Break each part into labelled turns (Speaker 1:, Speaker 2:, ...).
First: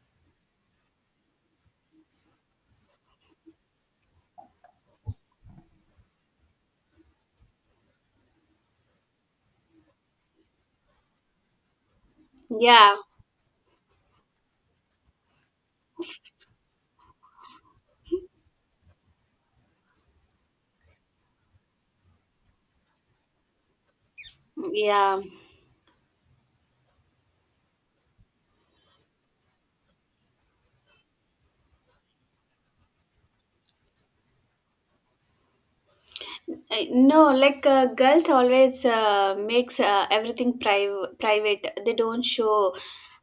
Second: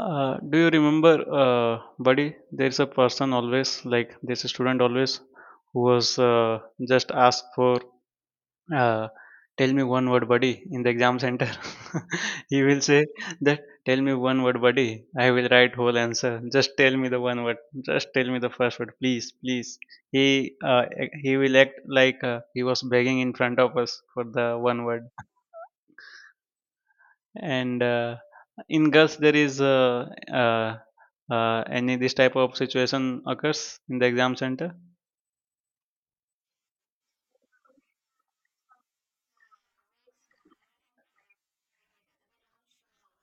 Speaker 1: Do you remember, uh, buddy? There's a person always, like there's a student always, who was just asked for, uh, tell me one word, buddy, in the exam center. He will
Speaker 2: yeah
Speaker 1: say that, tell me one word, buddy. I will write whole answer. Just tell me the one word. Just tell me the first word, please, please. He uh, he will act like he was begging in front of us for the one word
Speaker 2: yeah
Speaker 1: and in girls there is uh, any this type of situation occurs in the exam center.
Speaker 2: Uh, no, like girls always makes everything private. They don't show.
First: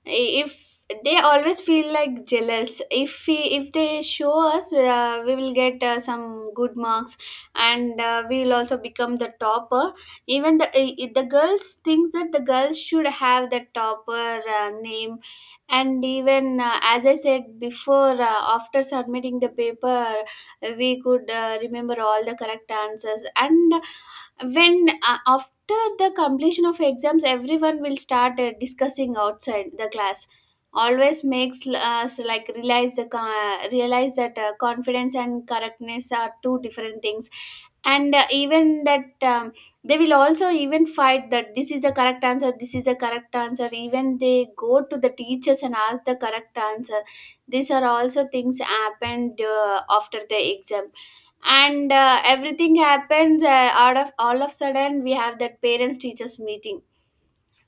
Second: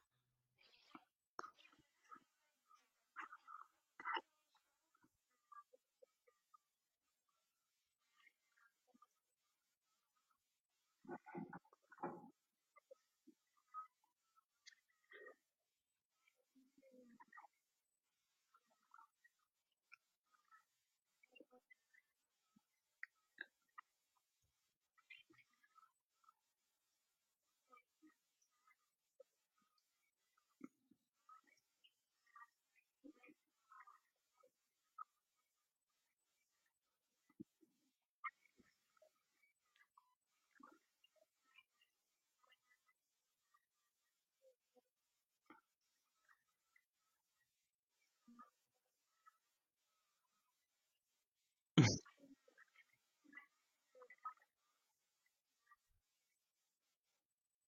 Speaker 2: If they always feel like jealous, if we, if they show us, we will get some good marks, and we will also become the topper. Even the girls think that the girls should have the topper name. And even as I said before, after submitting the paper, we could remember all the correct answers. And when, after the completion of exams, everyone will start discussing outside the class, always makes us like realize the realize that, confidence and correctness are two different things. And even that, they will also even fight that this is a correct answer, this is a correct answer. Even they go to the teachers and ask the correct answer. These are also things happened after the exam. And everything happens, out of all of sudden, we have that parents teachers meeting,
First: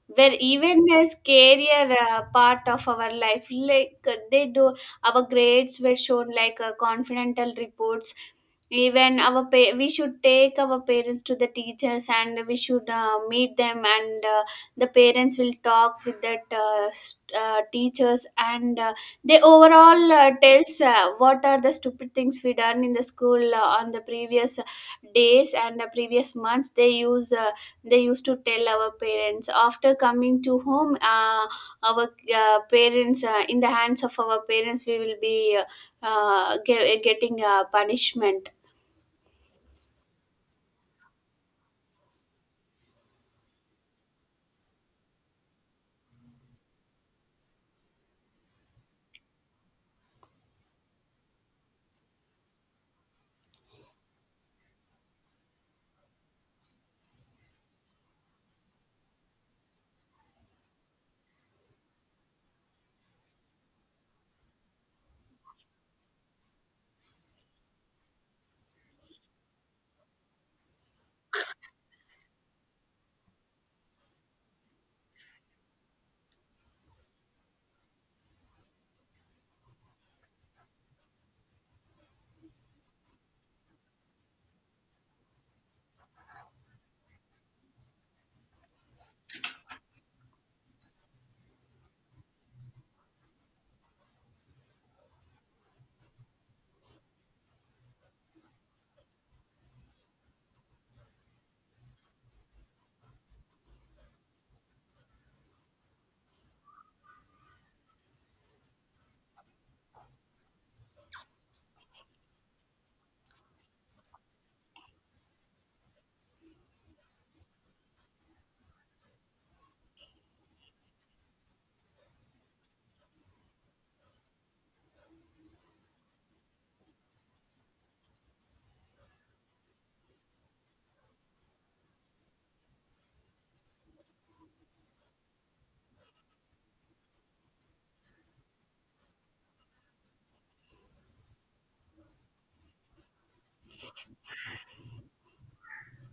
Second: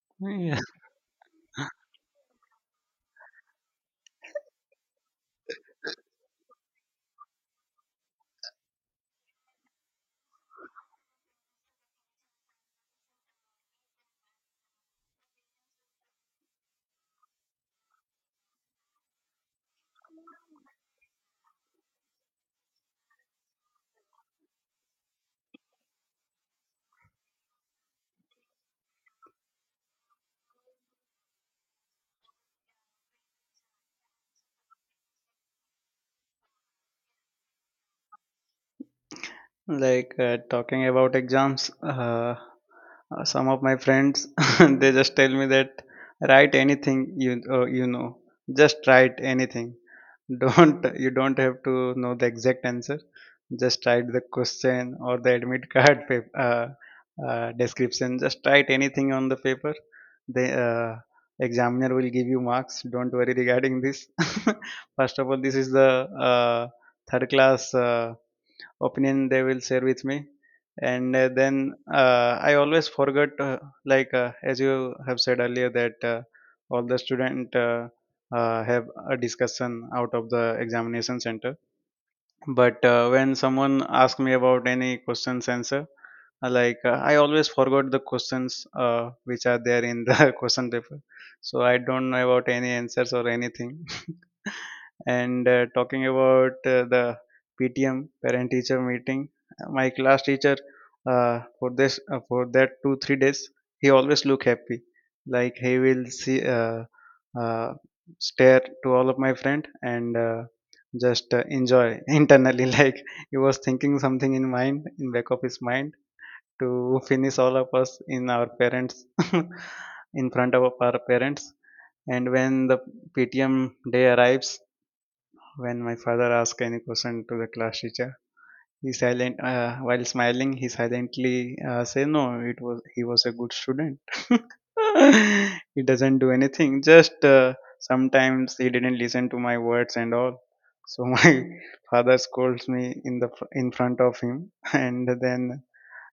Speaker 2: where
Speaker 1: Yeah.
Speaker 2: even as career part of our life, like they do our grades were shown like confidential reports. Even our we should take our parents to the teachers, and we should meet them, and the parents will talk with that teachers, and they overall tells what are the stupid things we done in the school on the previous days and the previous months. They use they used to tell our parents after coming to home. Our parents, in the hands of our parents, we will be getting a punishment.
Speaker 1: Like talking about exams, some of my friends they just tell me that write anything you you know, just write anything. Don't you don't have to know the exact answer. Just write the question or the admit card paper description. Just write anything on the paper. The examiner will give you marks. Don't worry regarding this. First of all, this is the uh, third class. Opinion they will share with me and then I always forget. As you have said earlier that all the student have a discussion out of the examination center, but when someone asks me about any questions answer I always forgot the questions which are there in the question paper, so I don't know about any answers or anything. And talking about the PTM, parent teacher meeting, my class teacher, for this for that 2 3 days he always look happy, like he will see uh, stare to all of my friend and just enjoy internally, like he was thinking something in mind, in back of his mind, to finish all of us in our parents in front of our parents. And when the PTM day arrives, when my father asks any question to the class teacher, he silent while smiling. He silently say, "No, it was he was a good student. He doesn't do anything. Just sometimes he didn't listen to my words and all. So my father scolds me in the in front of him," and then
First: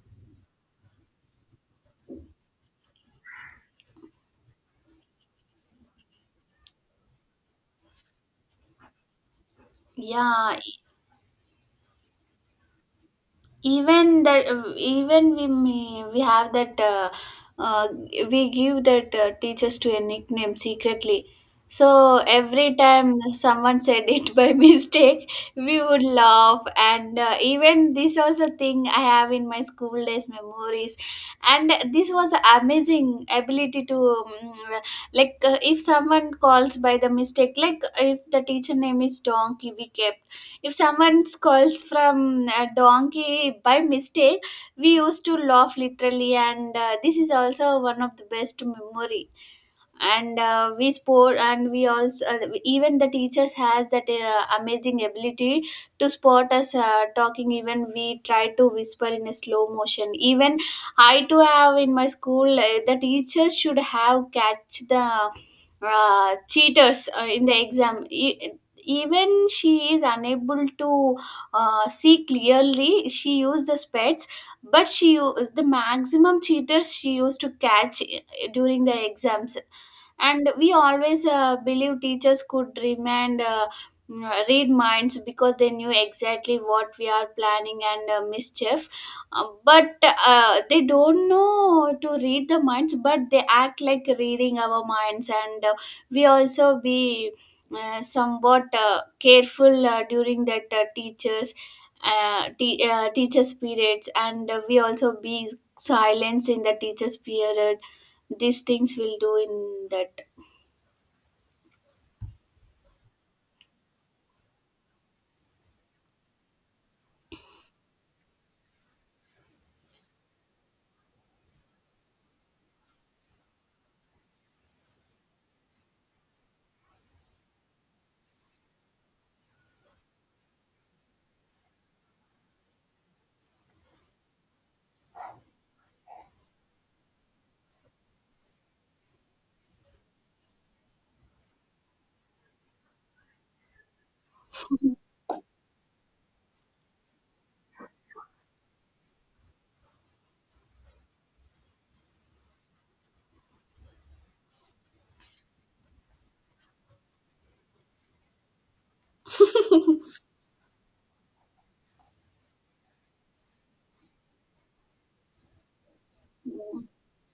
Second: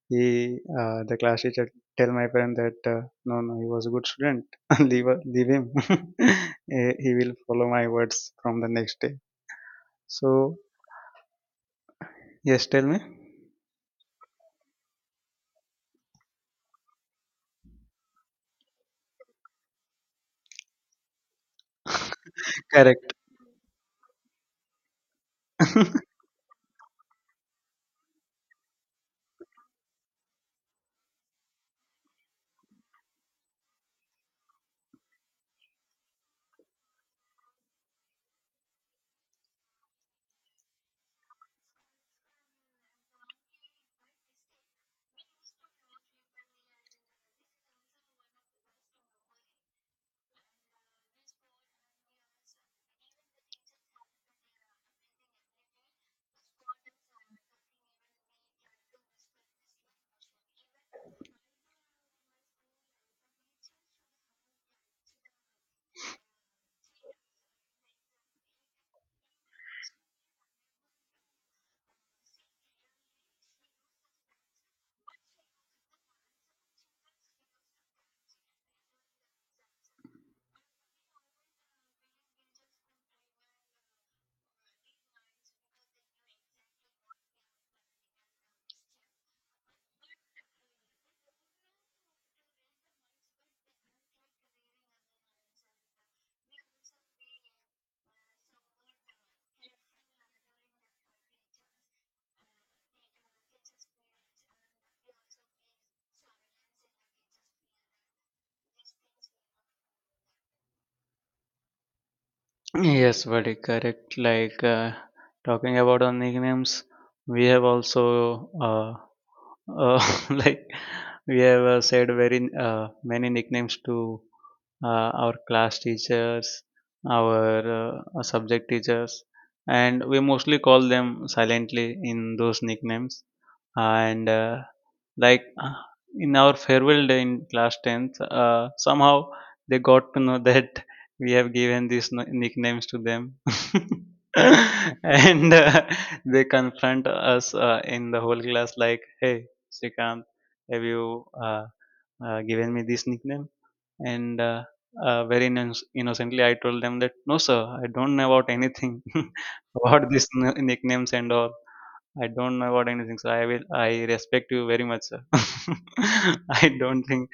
Speaker 1: he the class teacher tell my parent that no, no, he was a good student. Leave him. He will follow my words from the next day.
Speaker 2: Yeah.
Speaker 1: So. Yes, tell me.
Speaker 2: Even that, even we may, we have that uh, we give that teachers to a nickname secretly, so every
Speaker 1: Correct.
Speaker 2: time someone said it by mistake, we would laugh. And even this was a thing I have in my school days memories. And this was amazing ability to, like if someone calls by the mistake, like if the teacher name is donkey, we kept, if someone calls from a donkey by mistake, we used to laugh literally. And this is also one of the best memory. And we sport, and we also, even the teachers has that amazing ability to spot us talking, even we try to whisper in a slow motion. Even I too have in my school, the teachers should have catch the cheaters in the exam. Even she is unable to see clearly, she used the speds, but she the maximum cheaters she used to catch during the exams. And we always believe teachers could remand, read minds, because they knew exactly what we are planning and mischief. But they don't know to read the minds, but they act like reading our minds. And we also be somewhat careful during that teachers, teachers periods. And we also be silence in the teachers period. These things we'll do in that.
Speaker 1: Yes, buddy, correct. Like talking about our nicknames, we have also uh, like we have said very many nicknames to our class teachers, our subject teachers, and we mostly call them silently in those nicknames. And like uh, in our farewell day in class 10th, somehow they got to know that we have given these nicknames to them, and they confront us in the whole class like, "Hey, Srikant, have you given me this nickname?" And very innocently I told them that, "No sir, I don't know about anything about these nicknames and all. I don't know about anything, sir. I will. I respect you very much, sir. I don't think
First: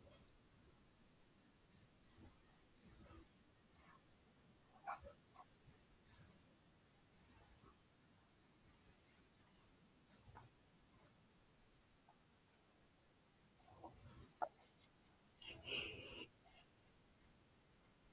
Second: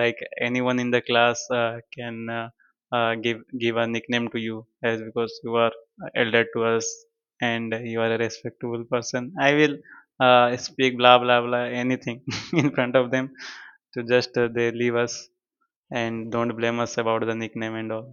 Speaker 1: like anyone in the class can give a nickname to you, as because you are elder to us and you are a respectable person. I will speak blah blah blah anything" in front of them to just they leave us and don't blame us about the nickname and all.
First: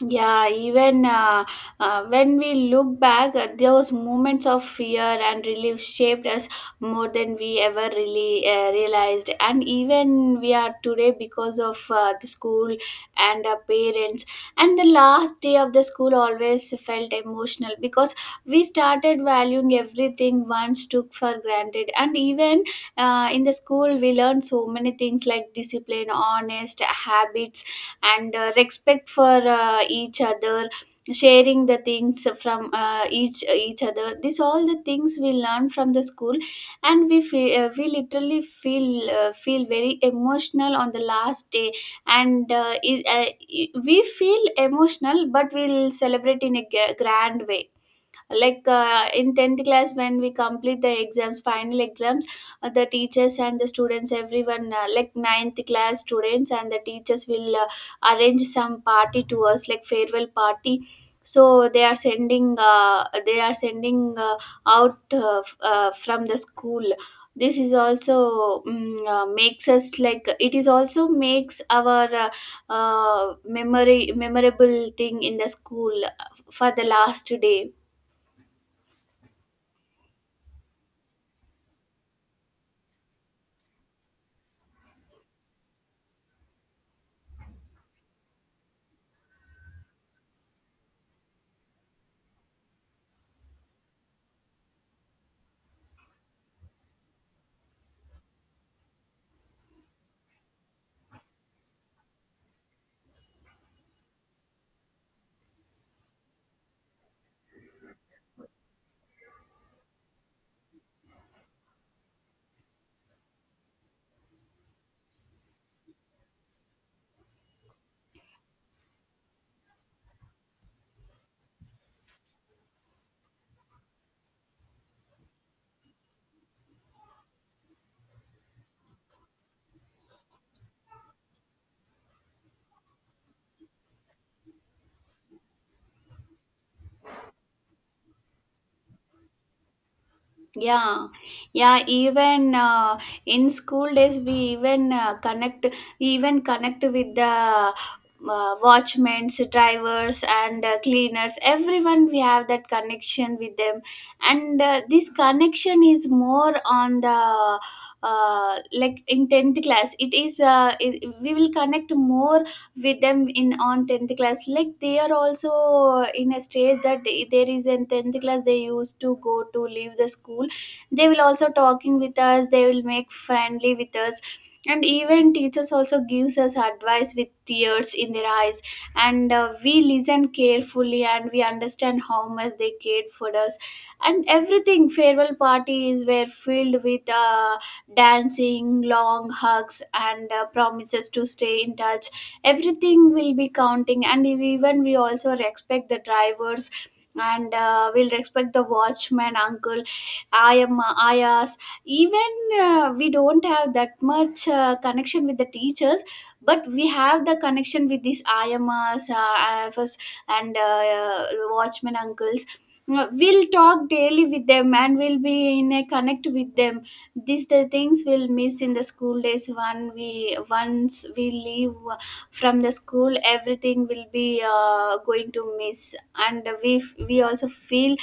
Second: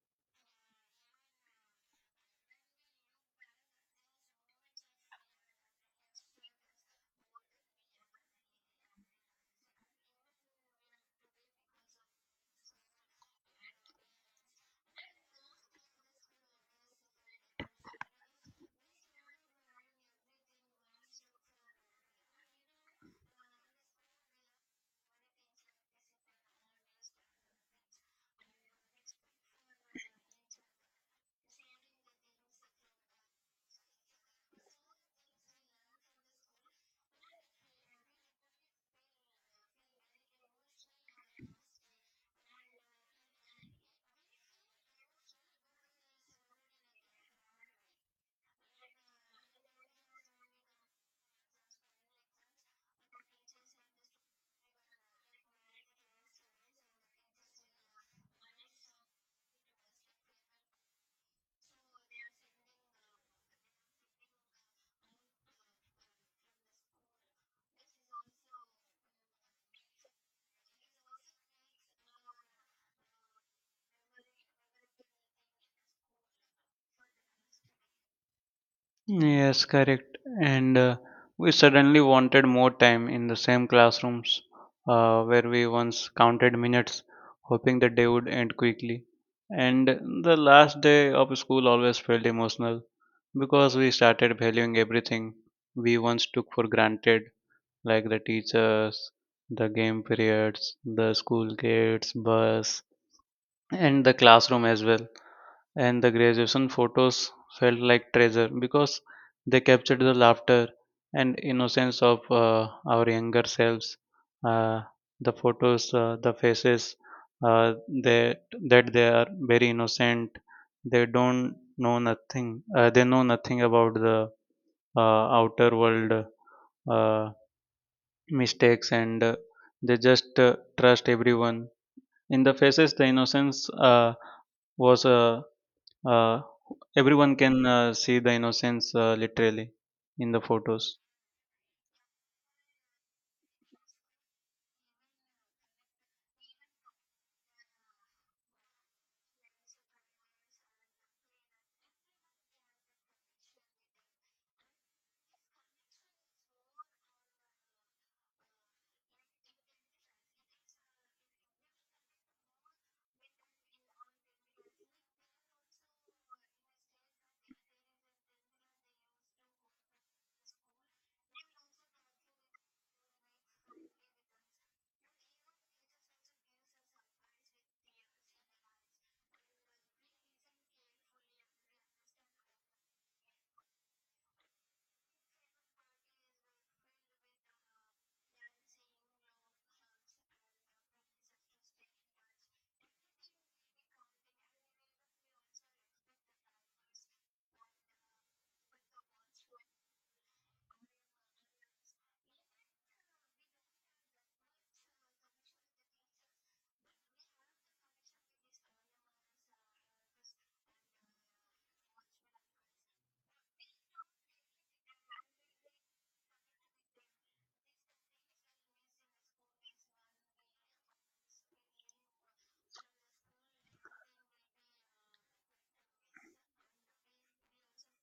Speaker 2: Yeah. Even when we look back, those moments of fear and relief shaped us more than we ever really realized. And even we are today because of the school and our parents. And the last day of the school always felt emotional, because we started valuing everything once took for granted. And even in the school, we learned so many things like discipline, honest habits, and respect for each other, sharing the things from each other. This all the things we learn from the school. And we feel, we literally feel, feel very emotional on the last day. And we feel emotional, but we'll celebrate in a grand way. Like in 10th class, when we complete the exams, final exams, the teachers and the students, everyone, like ninth class students and the teachers, will arrange some party to us like farewell party. So they are sending, they are sending out f- from the school. This is also, makes us like, it is also makes our memory memorable thing in the school for the last day.
Speaker 1: Yes, correct. And we suddenly wanted more time in the same classrooms, where we once counted minutes, hoping the day would end quickly. And the last day of school always felt emotional because we started valuing everything we once took for granted, like the teachers, the game periods, the school gates, bus, and the classroom as well, and the graduation photos felt like treasure because they captured the laughter and innocence of our younger selves. Uh, the photos, the faces, uh, they, that they are very innocent. They don't know nothing. They know nothing about the outer world, uh, mistakes, and they just trust everyone. In the faces, the innocence was uh, everyone can see the innocence literally in the photos.
Speaker 2: Yeah, yeah. Even in school days, we even we even connect with the watchmen, drivers, and cleaners. Everyone, we have that connection with them. And this connection is more on the like in tenth class. It is, we will connect more with them in on tenth class. Like they are also in a stage that they, there is in tenth class they used to go to leave the school. They will also talking with us, they will make friendly with us. And even teachers also gives us advice with tears in their eyes. And we listen carefully and we understand how much they cared for us. And everything, farewell parties were filled with dancing, long hugs, and promises to stay in touch. Everything will be counting. And even we also respect the drivers, and we'll respect the watchman uncle, ayam ayas. Even we don't have that much connection with the teachers, but we have the connection with these ayamas IFS and watchman uncles. We'll talk daily with them, and we'll be in a connect with them. These the things we'll miss in the school days. When we once we leave from the school, everything will be going to miss. And we we also feel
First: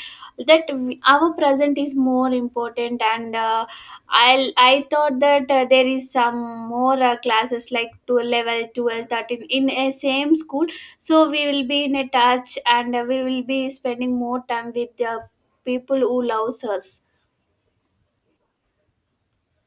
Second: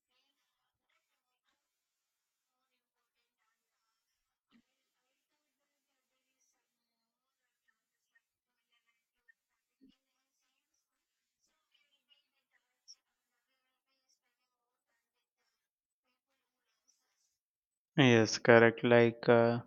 Speaker 2: that we, our present is more important. And I thought that there is some more classes like to level 12, 13 in a same school, so we will be in a touch. And we will be spending more time with the people who loves us.
Speaker 1: Yes, correct. Like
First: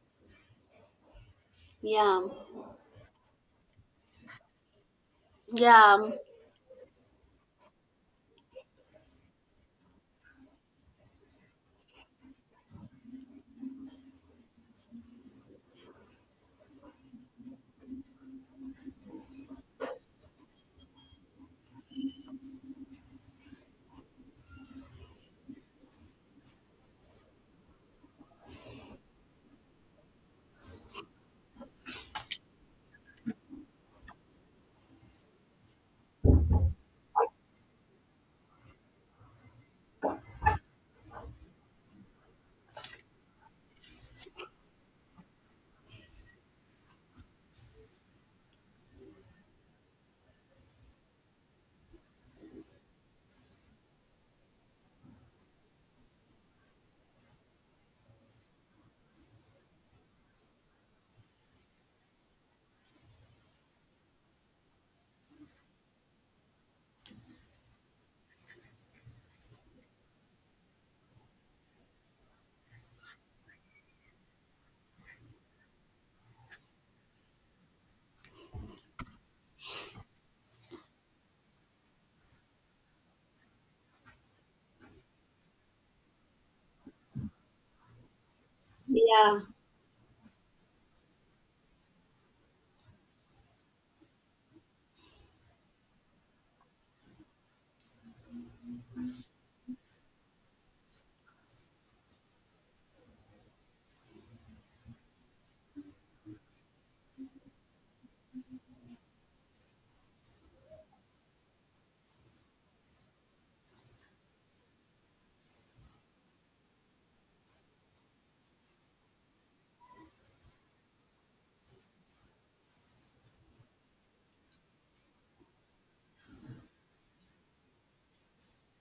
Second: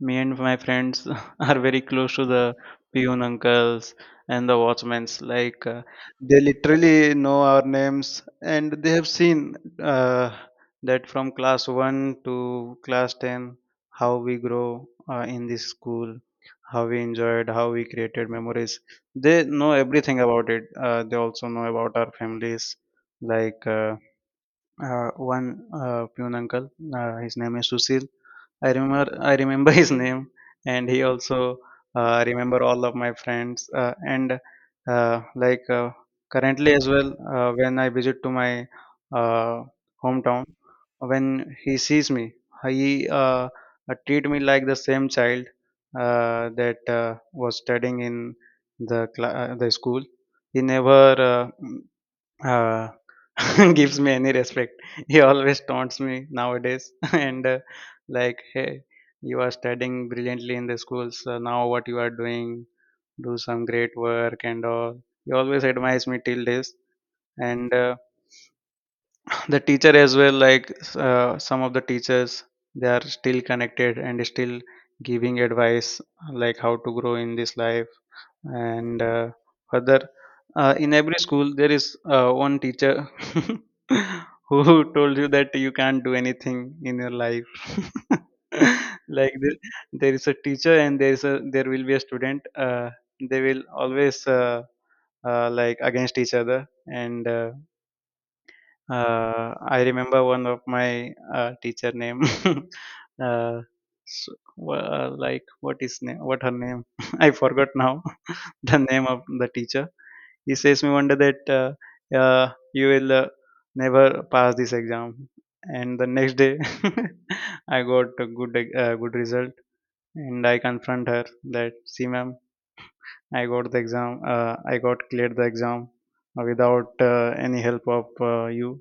Speaker 1: me and my friends are very close
Speaker 2: yeah
Speaker 1: to the peon uncles and the watchmen's. Like
Speaker 2: yeah
Speaker 1: they literally know our names, and they have seen uh, that from class one to class ten how we grow in this school, how we enjoyed, how we created memories. They know everything about it. They also know about our families. Like one peon uncle, his name is Susil. I remember his name, and he also remember all of my friends. And uh, like uh, currently as well, when I visit to my uh, hometown, when he sees me, he treat me like the same child that was studying in the the school. He never uh, gives me any respect. He always taunts me nowadays, and like, "Hey, you are studying brilliantly in the schools. So now what you are doing? Do some great work and all." He always admires me till this, and the teacher as well. Like some of the teachers, they are still connected and still giving advice like how to grow in this life. And further, in every school there is one teacher who told you that you can't do anything in your life. Like
Speaker 2: yeah
Speaker 1: there is a teacher and there is a there will be a student they will always like against each other. And I remember one of my teacher name. uh, s- like what is name, what her name, I forgot now the name of the teacher. He says me one day that you will never pass this exam. And the next day, I got a good good result, and I confront her that, "See, ma'am, I got the exam. I got cleared the exam without any help of you,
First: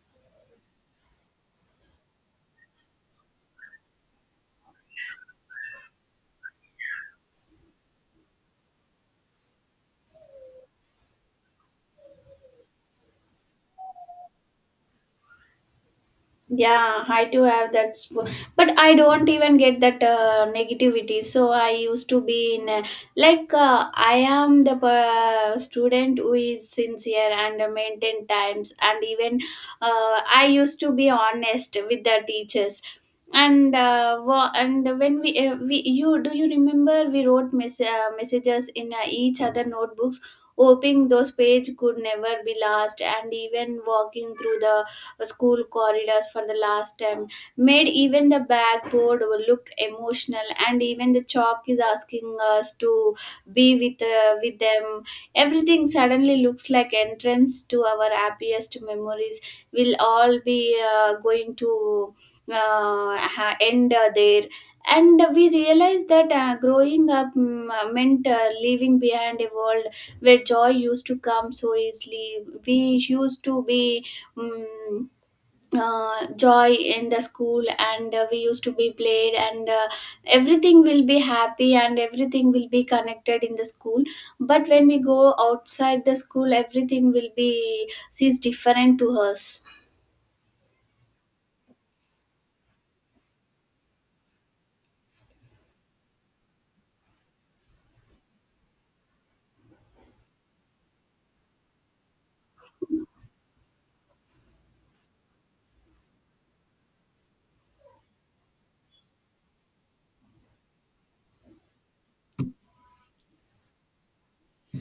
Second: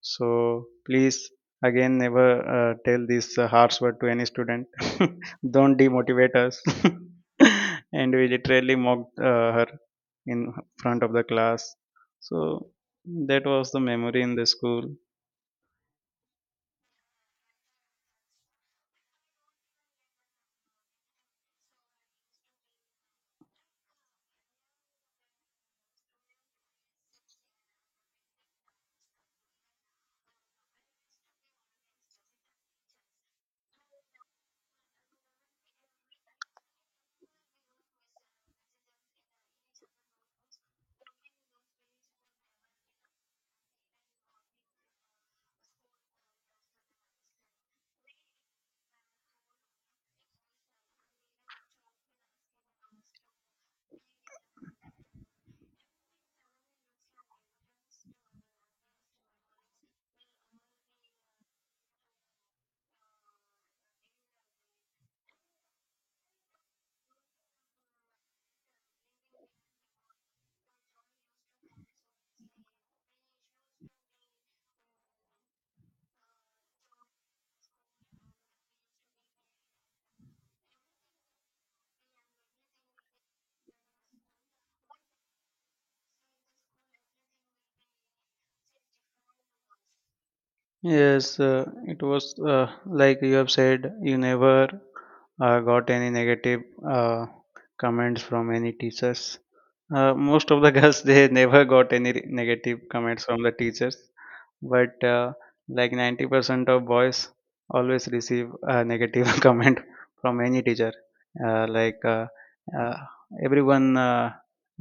Speaker 1: so please again never tell this harsh word to any student. Don't demotivate us." And we literally mocked her in front of the class. So that was the memory in the school.
Speaker 2: Yeah, I too have that, but I don't even get that negativity. So I used to be in, like I am the student who is sincere and maintain times. And even I used to be honest with the teachers. And and when we you do you remember we wrote messages in each other notebooks, hoping those page could never be lost. And even walking through the school corridors for the last time made even the backboard look emotional, and even the chalk is asking us to be with, with them. Everything suddenly looks like entrance to our happiest memories. We'll all be going to end there. And we realized that growing up, meant leaving behind a world where joy used to come so easily. We used to be, mm joy in the school. And we used to be played. And everything will be happy, and everything will be connected in the school. But when we go outside the school, everything will be sees different to us.
Speaker 1: Yes, it was like you have said, you never got any negative uh, comments from any teachers. Most of the girls they never got any negative comments from the teachers, but like 90% of boys always receive a negative comment from any teacher. Uh, like uh, uh, Everyone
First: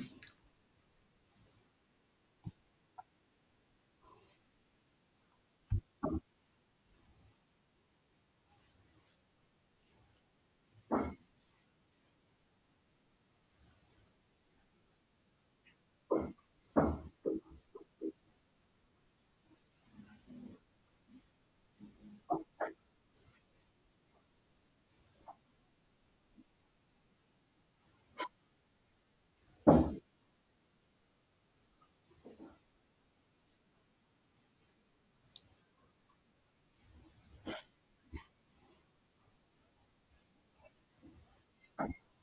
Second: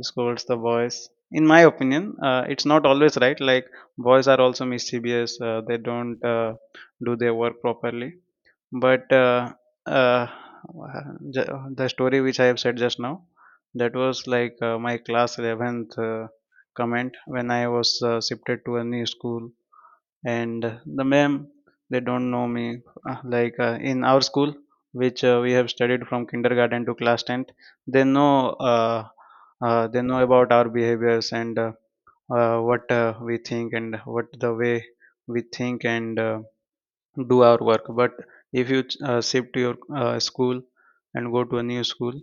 Speaker 1: scolds the boys. In my opinion, it's not always right. Like boys are also mischievous. They don't do their work properly. But uh, the story which I have said just now, that was like my class 11th comment when I was shifted to a new school, and the ma'am they don't know me. In our school, which we have studied from kindergarten to class 10th, they know uh, they know about our behaviors and what we think and what the way we think and do our work. But if you shift to your school and go to a new school,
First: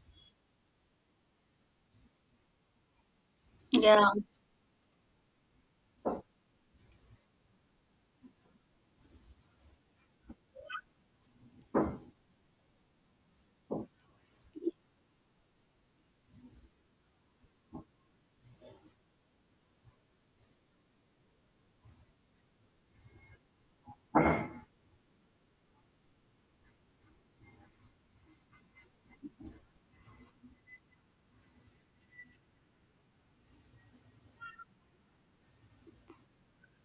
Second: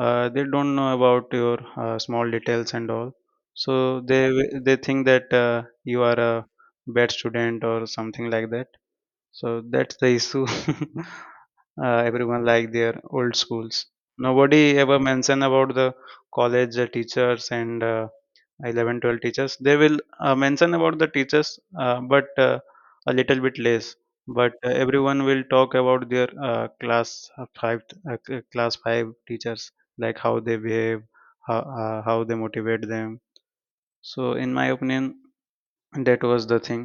Speaker 1: they don't know about your small details and all, so
Speaker 2: Yeah.
Speaker 1: they think that you are a bad student or something like that. So that's the issue. Everyone like their old schools. Nobody ever mention about the college teachers and 11, 12 teachers they will mention about the teachers but a little bit less. But everyone will talk about their class class 5 teachers, like how they behave, how they motivate them. So in my opinion that was the thing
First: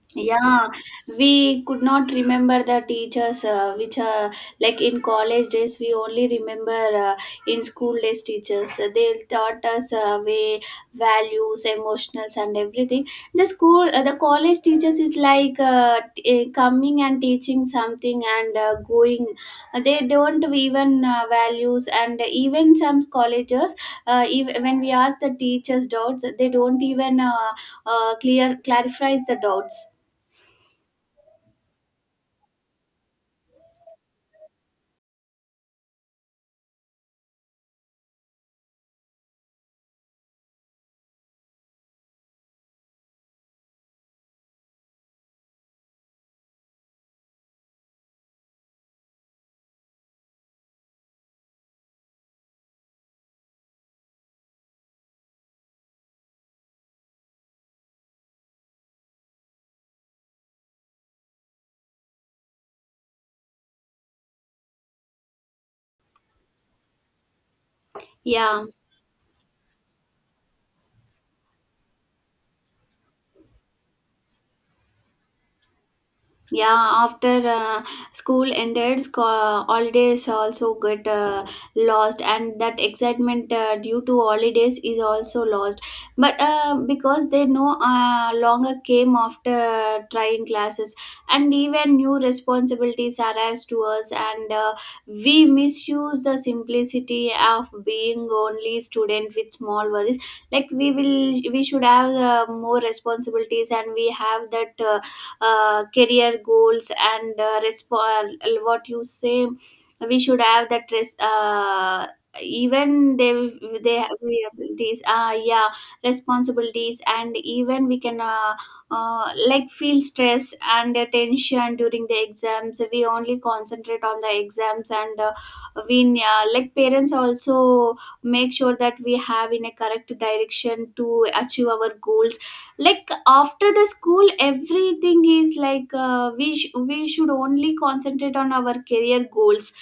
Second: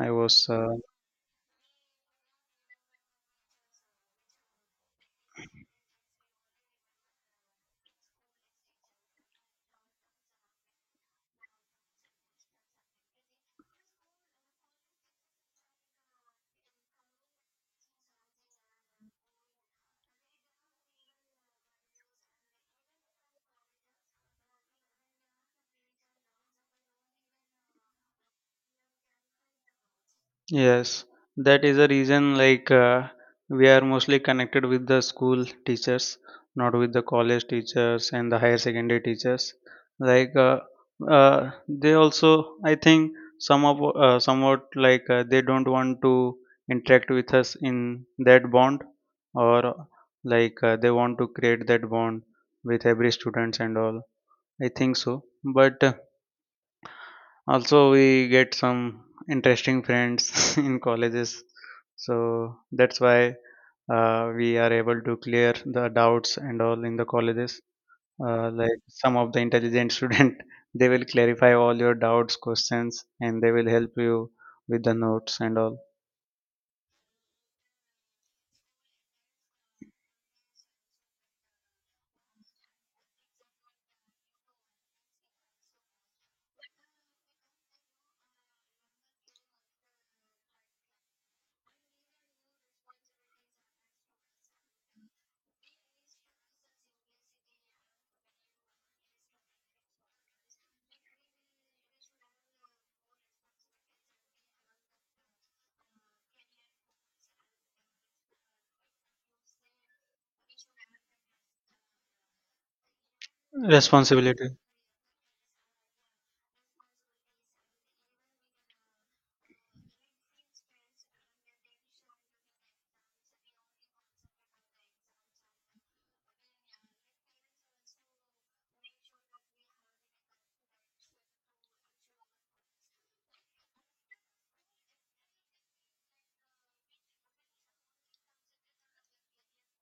Speaker 1: I was
Speaker 2: Yeah, we could not remember the teachers, which are, like in college days, we only remember uh, in school days teachers. They taught us way values, emotionals, and everything. The school, the college teachers is like coming and teaching something and going. They don't even values. And even some colleges, ev when we ask the teachers doubts, they don't even clear clarifies the doubts.
Speaker 1: Yes, that is the reason like we are mostly connected with the school teachers, not with the college teachers and the higher secondary teachers. Like they also, I think some of somewhat like they don't want to interact with us in that bond, or like they want to create that bond with every students and all. I think so, but. Also, we get some interesting friends in colleges. So that's why we are able to clear the doubts and all in the colleges.
Speaker 2: Yeah,
Speaker 1: Like some of the intelligent student, they will clarify all your doubts, questions, and they will help you with the notes and all.
Speaker 2: yeah. After school ended, holidays also get lost, and that excitement due to holidays is also lost. But because they no longer came after trying classes, and even new responsibilities arise to us. And we misuse the simplicity of being only student with small worries. Like we will, we should have more responsibilities, and we have that. Career goals and what you say, we should have that even they have
Speaker 1: Responsibility.
Speaker 2: these yeah, responsibilities. And even we can like feel stress and tension during the exams. We only concentrate on the exams, and we like parents also make sure that we have in a correct direction to achieve our goals. Like after the school, everything is like we should only concentrate on our career goals.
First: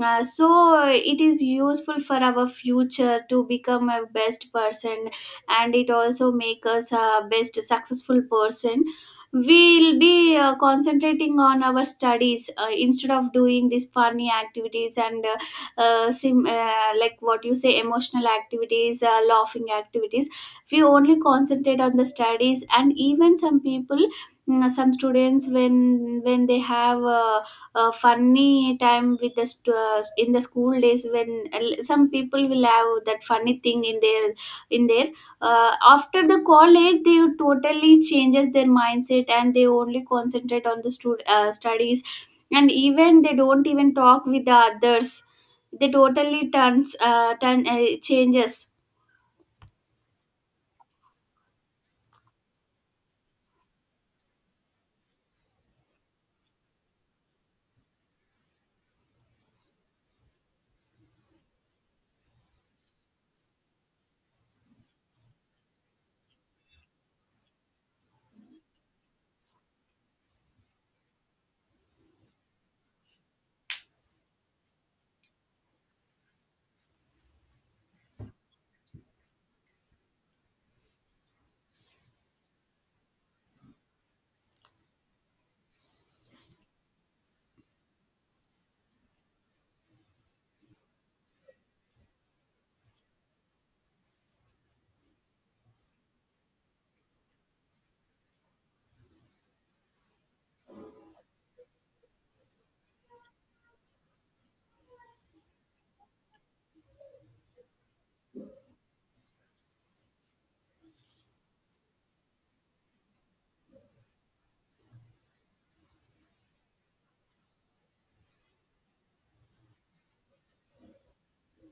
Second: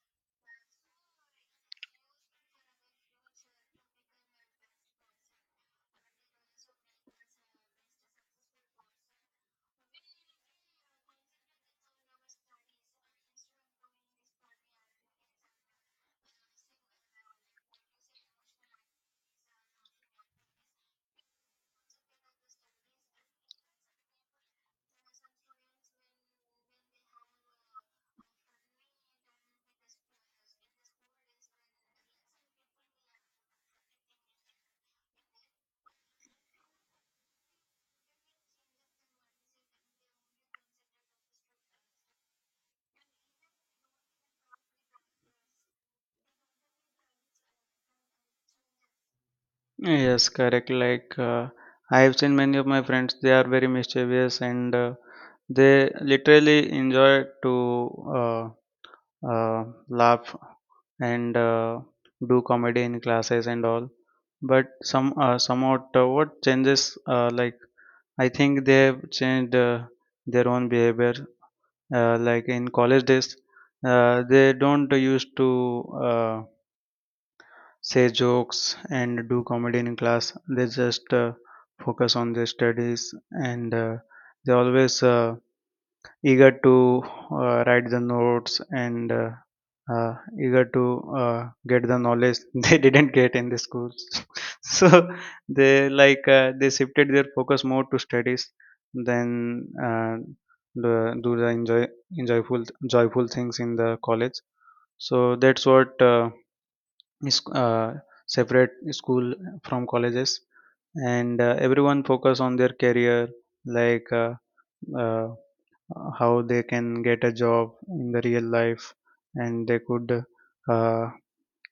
Speaker 2: So it is useful for our future to become a best person, and it also make us a best successful person. We'll be concentrating on our studies, instead of doing these funny activities, and like what you say, emotional activities, laughing activities. We only concentrate on the studies. And even some people, some students, when when they have a funny time with the in the school days, when some people will have that funny thing in their, in their, after the college, they totally changes their mindset and they only concentrate on the studies. And even they don't even talk with the others. They totally turns turn changes.
Speaker 1: Yes, correct. I have seen many of my friends, they are very mischievous and they literally enjoy to laugh and do comedy in classes and all, but somewhat, what changes, I think they've changed their own behavior, like in college days, they don't used to uh, say jokes and do comedy in class. They just focus on their studies, and they always eager to write the notes, and uh, eager to get the knowledge they didn't get in the schools. So they they shifted their focus more to studies than the, do the enjoy enjoyful, joyful things in the college. So that's what is separate school from colleges, and everyone focus on their career, like uh, how they can get a job in the real life, and they could uh,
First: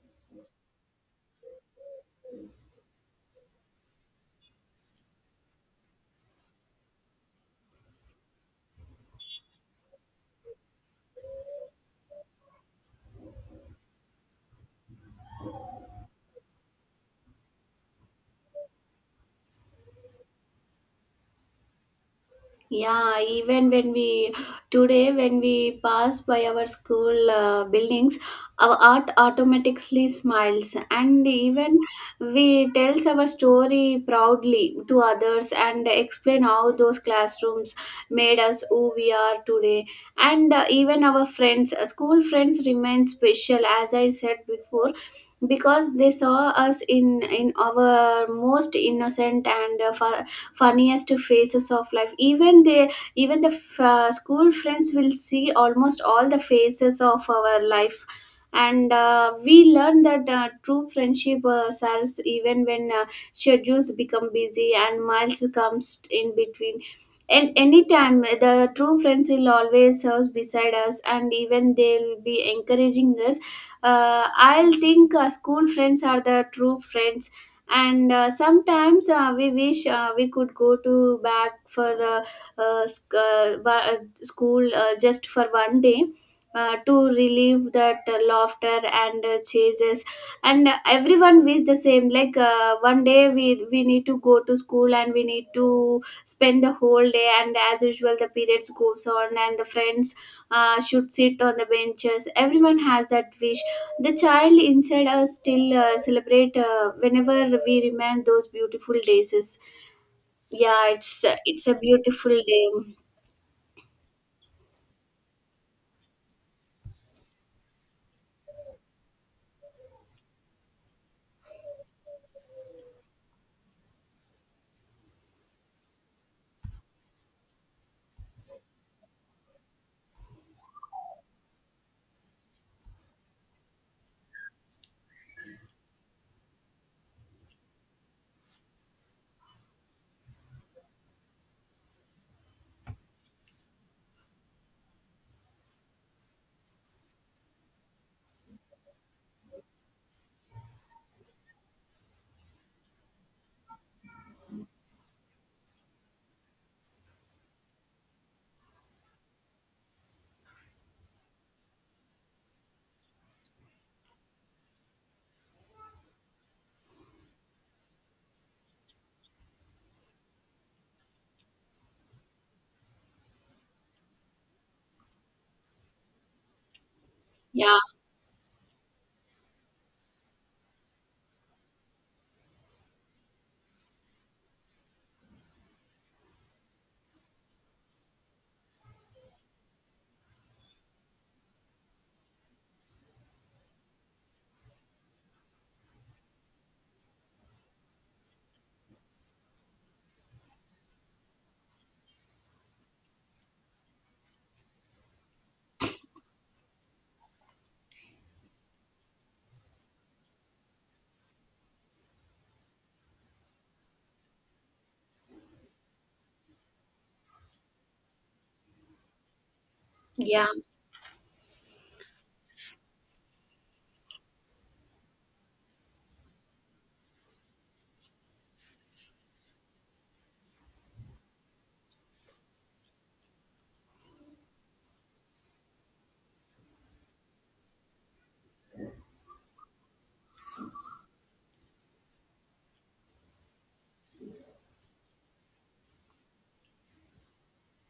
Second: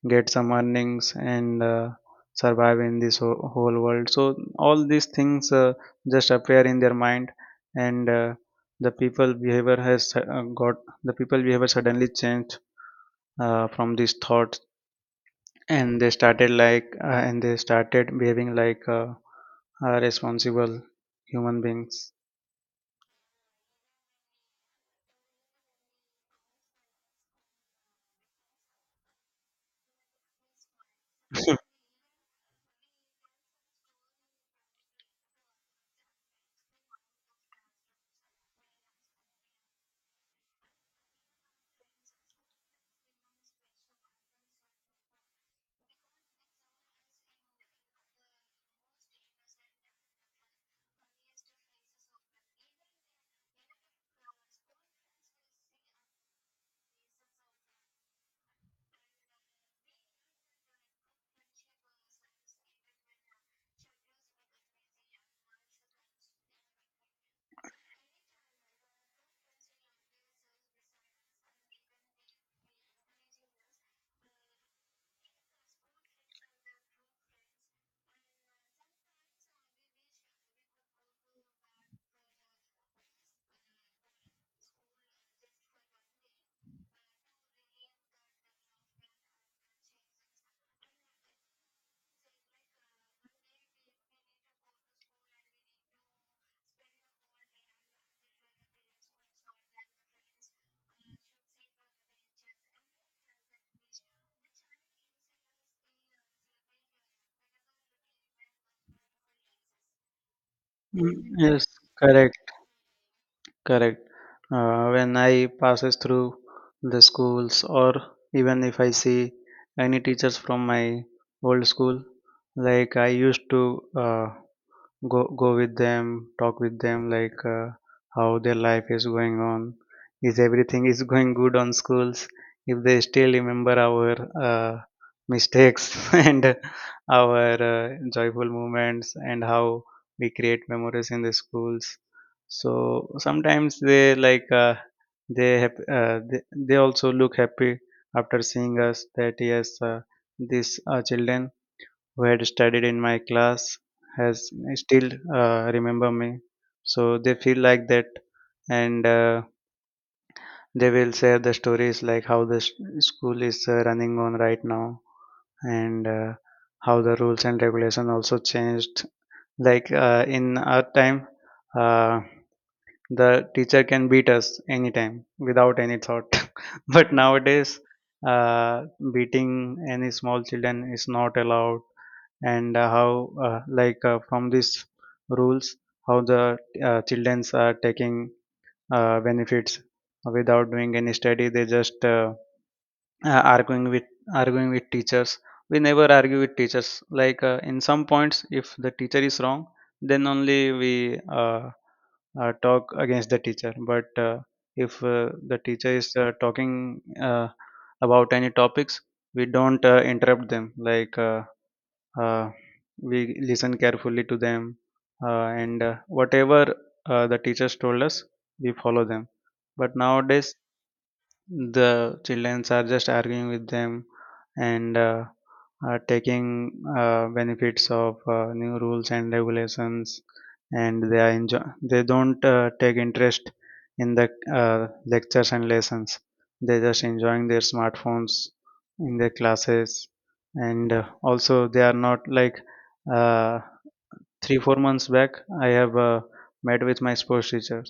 Speaker 1: get some earnings, and survive in this whole world. So all these things just appear in their mind, and the people behavior suddenly changed from these thoughts, and they started behaving like responsible human beings.
Speaker 2: Yeah, even when we, today when we pass by our school buildings, our art automatically smiles. And even we tells our story proudly to others and explain how those classrooms made us who we are today. And even our friends, school friends, remain special, as I said before, because they saw us in our most innocent and funniest phases of life. Even they, even the school friends will see almost all the phases of our life. And we learn that true friendship serves even when schedules become busy and miles comes in between. And anytime, the true friends will always serve beside us, and even they'll be encouraging us. I'll think school friends are the true friends. And sometimes we wish we could go to back for school, just for one day, to relieve that laughter and chases. And everyone wishes the same, like one day we need to go to school and we need to spend the whole day, and as usual the periods goes on and the friends should sit on the benches. Everyone has that wish. The child inside us still celebrate whenever we remember those beautiful days. Is Yeah,
Speaker 1: Mm, yes,
Speaker 2: it's a beautiful
Speaker 1: correct.
Speaker 2: day.
Speaker 1: Correct. When I passes through the schools, or even if I see any teachers from my old school, like I used to uh, go with them, talk with them, how their life is going on, is everything is going good on schools, if they still remember our uh, mistakes and our joyful moments, and how we create memories in the schools. So sometimes they like they have they also look happy after seeing us, that yes, these children who had studied in my class has still remember me. So they feel like that, and they will share the stories like how school is running on right now, and how the rules and regulation also changed. Like in our time, uh, the teacher can beat us anytime without any thought, but
Speaker 2: Yeah,
Speaker 1: nowadays, uh, beating any small children is not allowed. And uh, how uh, like uh, from these rules, how the childrens are taking benefits without doing any study. They just uh, arguing with arguing with teachers. We never argue with teachers, in some points if the teacher is wrong, then only we talk against the teacher. But if the teacher is talking about any topics, we don't interrupt them. Uh, we listen carefully to them, and whatever the teachers told us, we follow them. But
Speaker 2: yeah,
Speaker 1: nowadays the childrens are just arguing with them, and are taking benefits of new rules and regulations, and they are they don't take interest in the lectures and lessons. They just enjoying their smartphones in their classes. And also they are not like, uh, 3 4 months back I have met with my sports teacher,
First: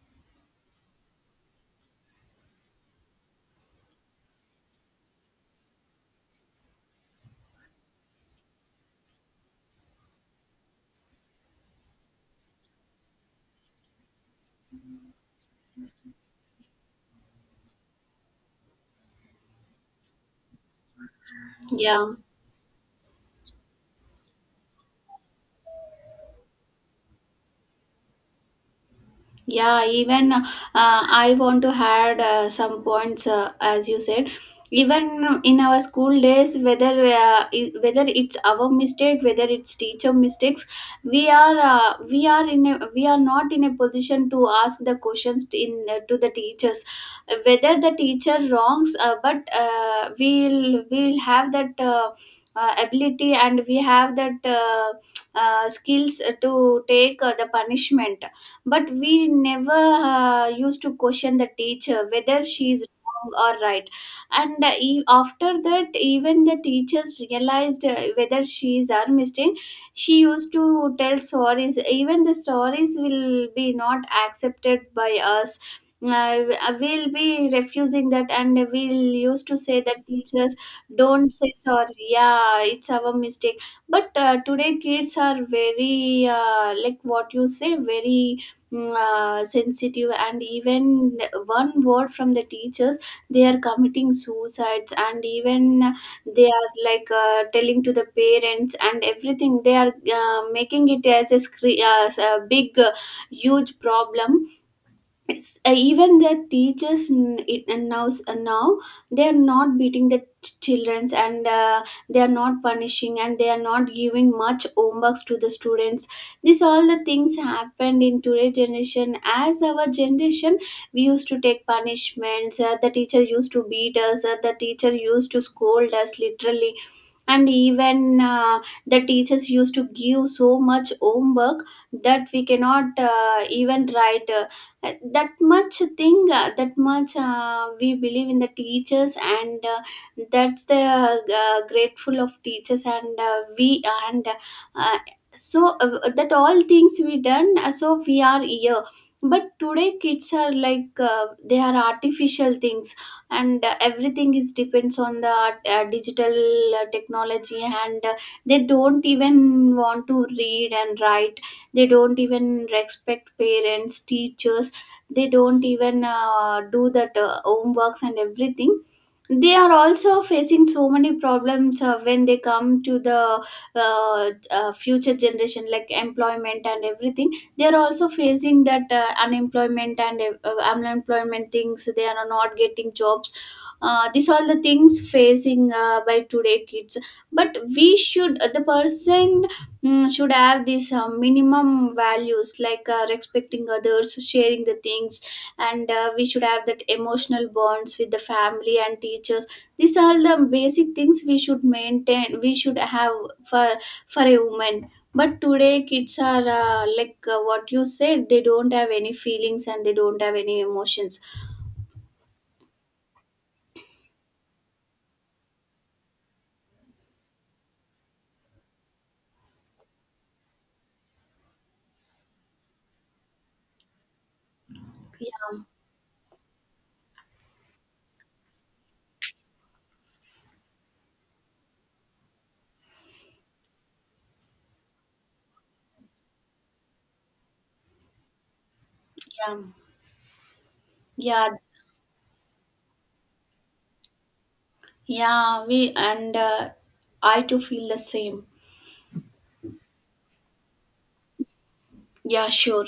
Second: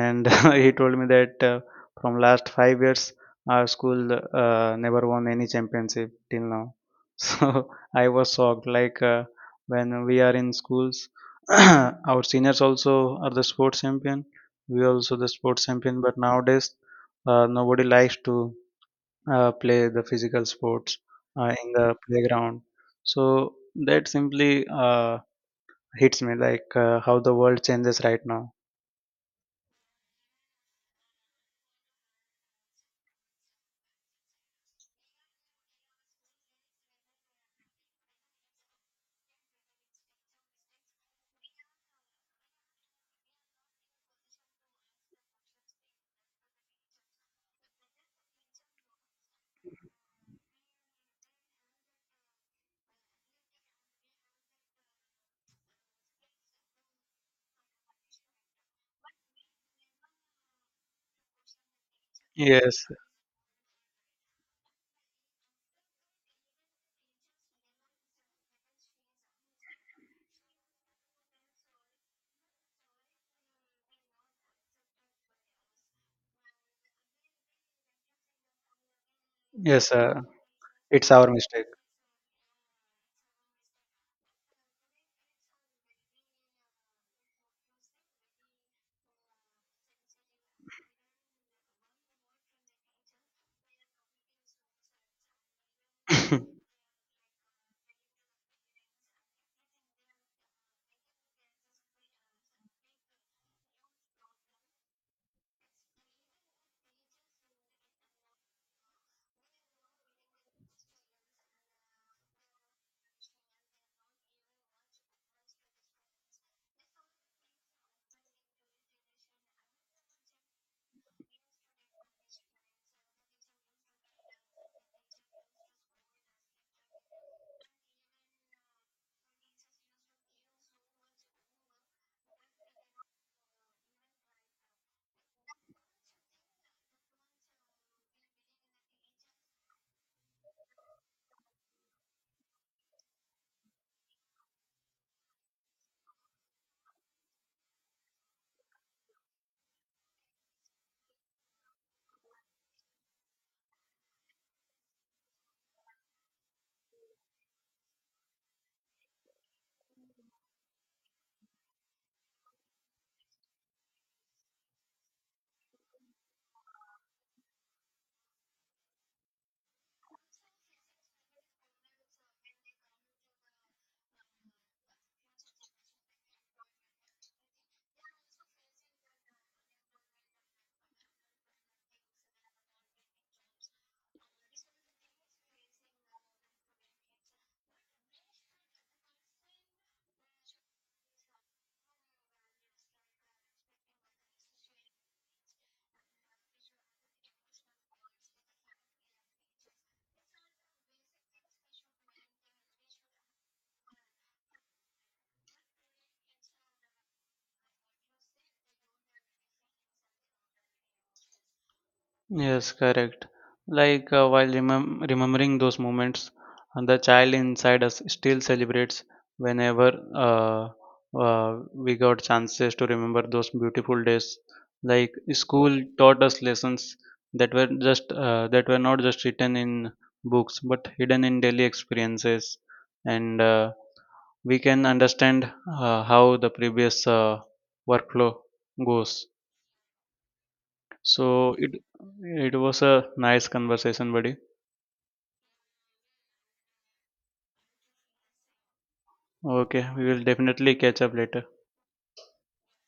Speaker 1: and he told me that from last 5 years our school never won any championship till now. So I was shocked, when we are in schools, our seniors also are the sports champion, we also the sports champion, but nowadays nobody likes to play the physical sports in the
Speaker 2: yeah.
Speaker 1: playground. So that simply uh, hits me, how the world changes right now.
Speaker 2: Yeah, even I want to add some points as you said. Even in our school days, whether whether it's our mistake, whether it's teacher mistakes, we are we are not in a position to ask the questions to- in to the teachers. Whether the teacher wrongs, but we'll have that ability, and we have that skills to take the punishment. But we never used to question the teacher whether she is
Speaker 1: Yes,
Speaker 2: wrong or right. And after that, even the teachers realized whether she is our mistake, she used to tell stories. Even the stories will be not accepted by us. uh, we'll be refusing that, and we'll used to say
Speaker 1: yes,
Speaker 2: that, teachers
Speaker 1: it's
Speaker 2: don't
Speaker 1: our
Speaker 2: say
Speaker 1: mistake.
Speaker 2: sorry, yeah, it's our mistake. But today kids are very like what you say, very sensitive. And even one word from the teachers, they are committing suicides. And even they are like telling to the parents and everything. They are making it as as a big huge problem. It's even their teachers and now, they are not beating the childrens, and they are not punishing, and they are not giving much homeworks to the students. This all the things happened in today's generation. As our generation, we used to take punishments. The teacher used to beat us. The teacher used to scold us literally. And even the teachers used to give so much homework that we cannot even write that much thing, that much we believe in the teachers. And that's the grateful of teachers. And we and uh, so that all things we done, so we are here. But today kids are like they are artificial things, and everything is depends on the digital technology. And they don't even want to read and write. They don't even respect parents, teachers. They don't even do that homeworks and everything. They are also facing so many problems when they come to the future generation, like employment and everything. They are also facing that unemployment, and unemployment things, they are not getting jobs. These all the things facing by today kids. But we should the person, should have these minimum values, like respecting others, sharing the things. And we should have that emotional bonds with the family and teachers. These are the basic things we should maintain, we should have, for for a woman. But today kids are like what you said, they don't have any feelings and they don't have any emotions.
Speaker 1: Yes, correct. While remembering those moments, the child inside us still celebrates whenever we got chances to remember those beautiful days. Like
Speaker 2: Yeah.
Speaker 1: school taught us lessons that were just that were not just written in books, but hidden in daily experiences, and we can understand how the previous workflow goes.
Speaker 2: Yeah, yeah.
Speaker 1: So it was a nice conversation, buddy.
Speaker 2: Yeah, we and I too feel the same.
Speaker 1: Okay, we will definitely catch up later.
Speaker 2: Yeah, sure.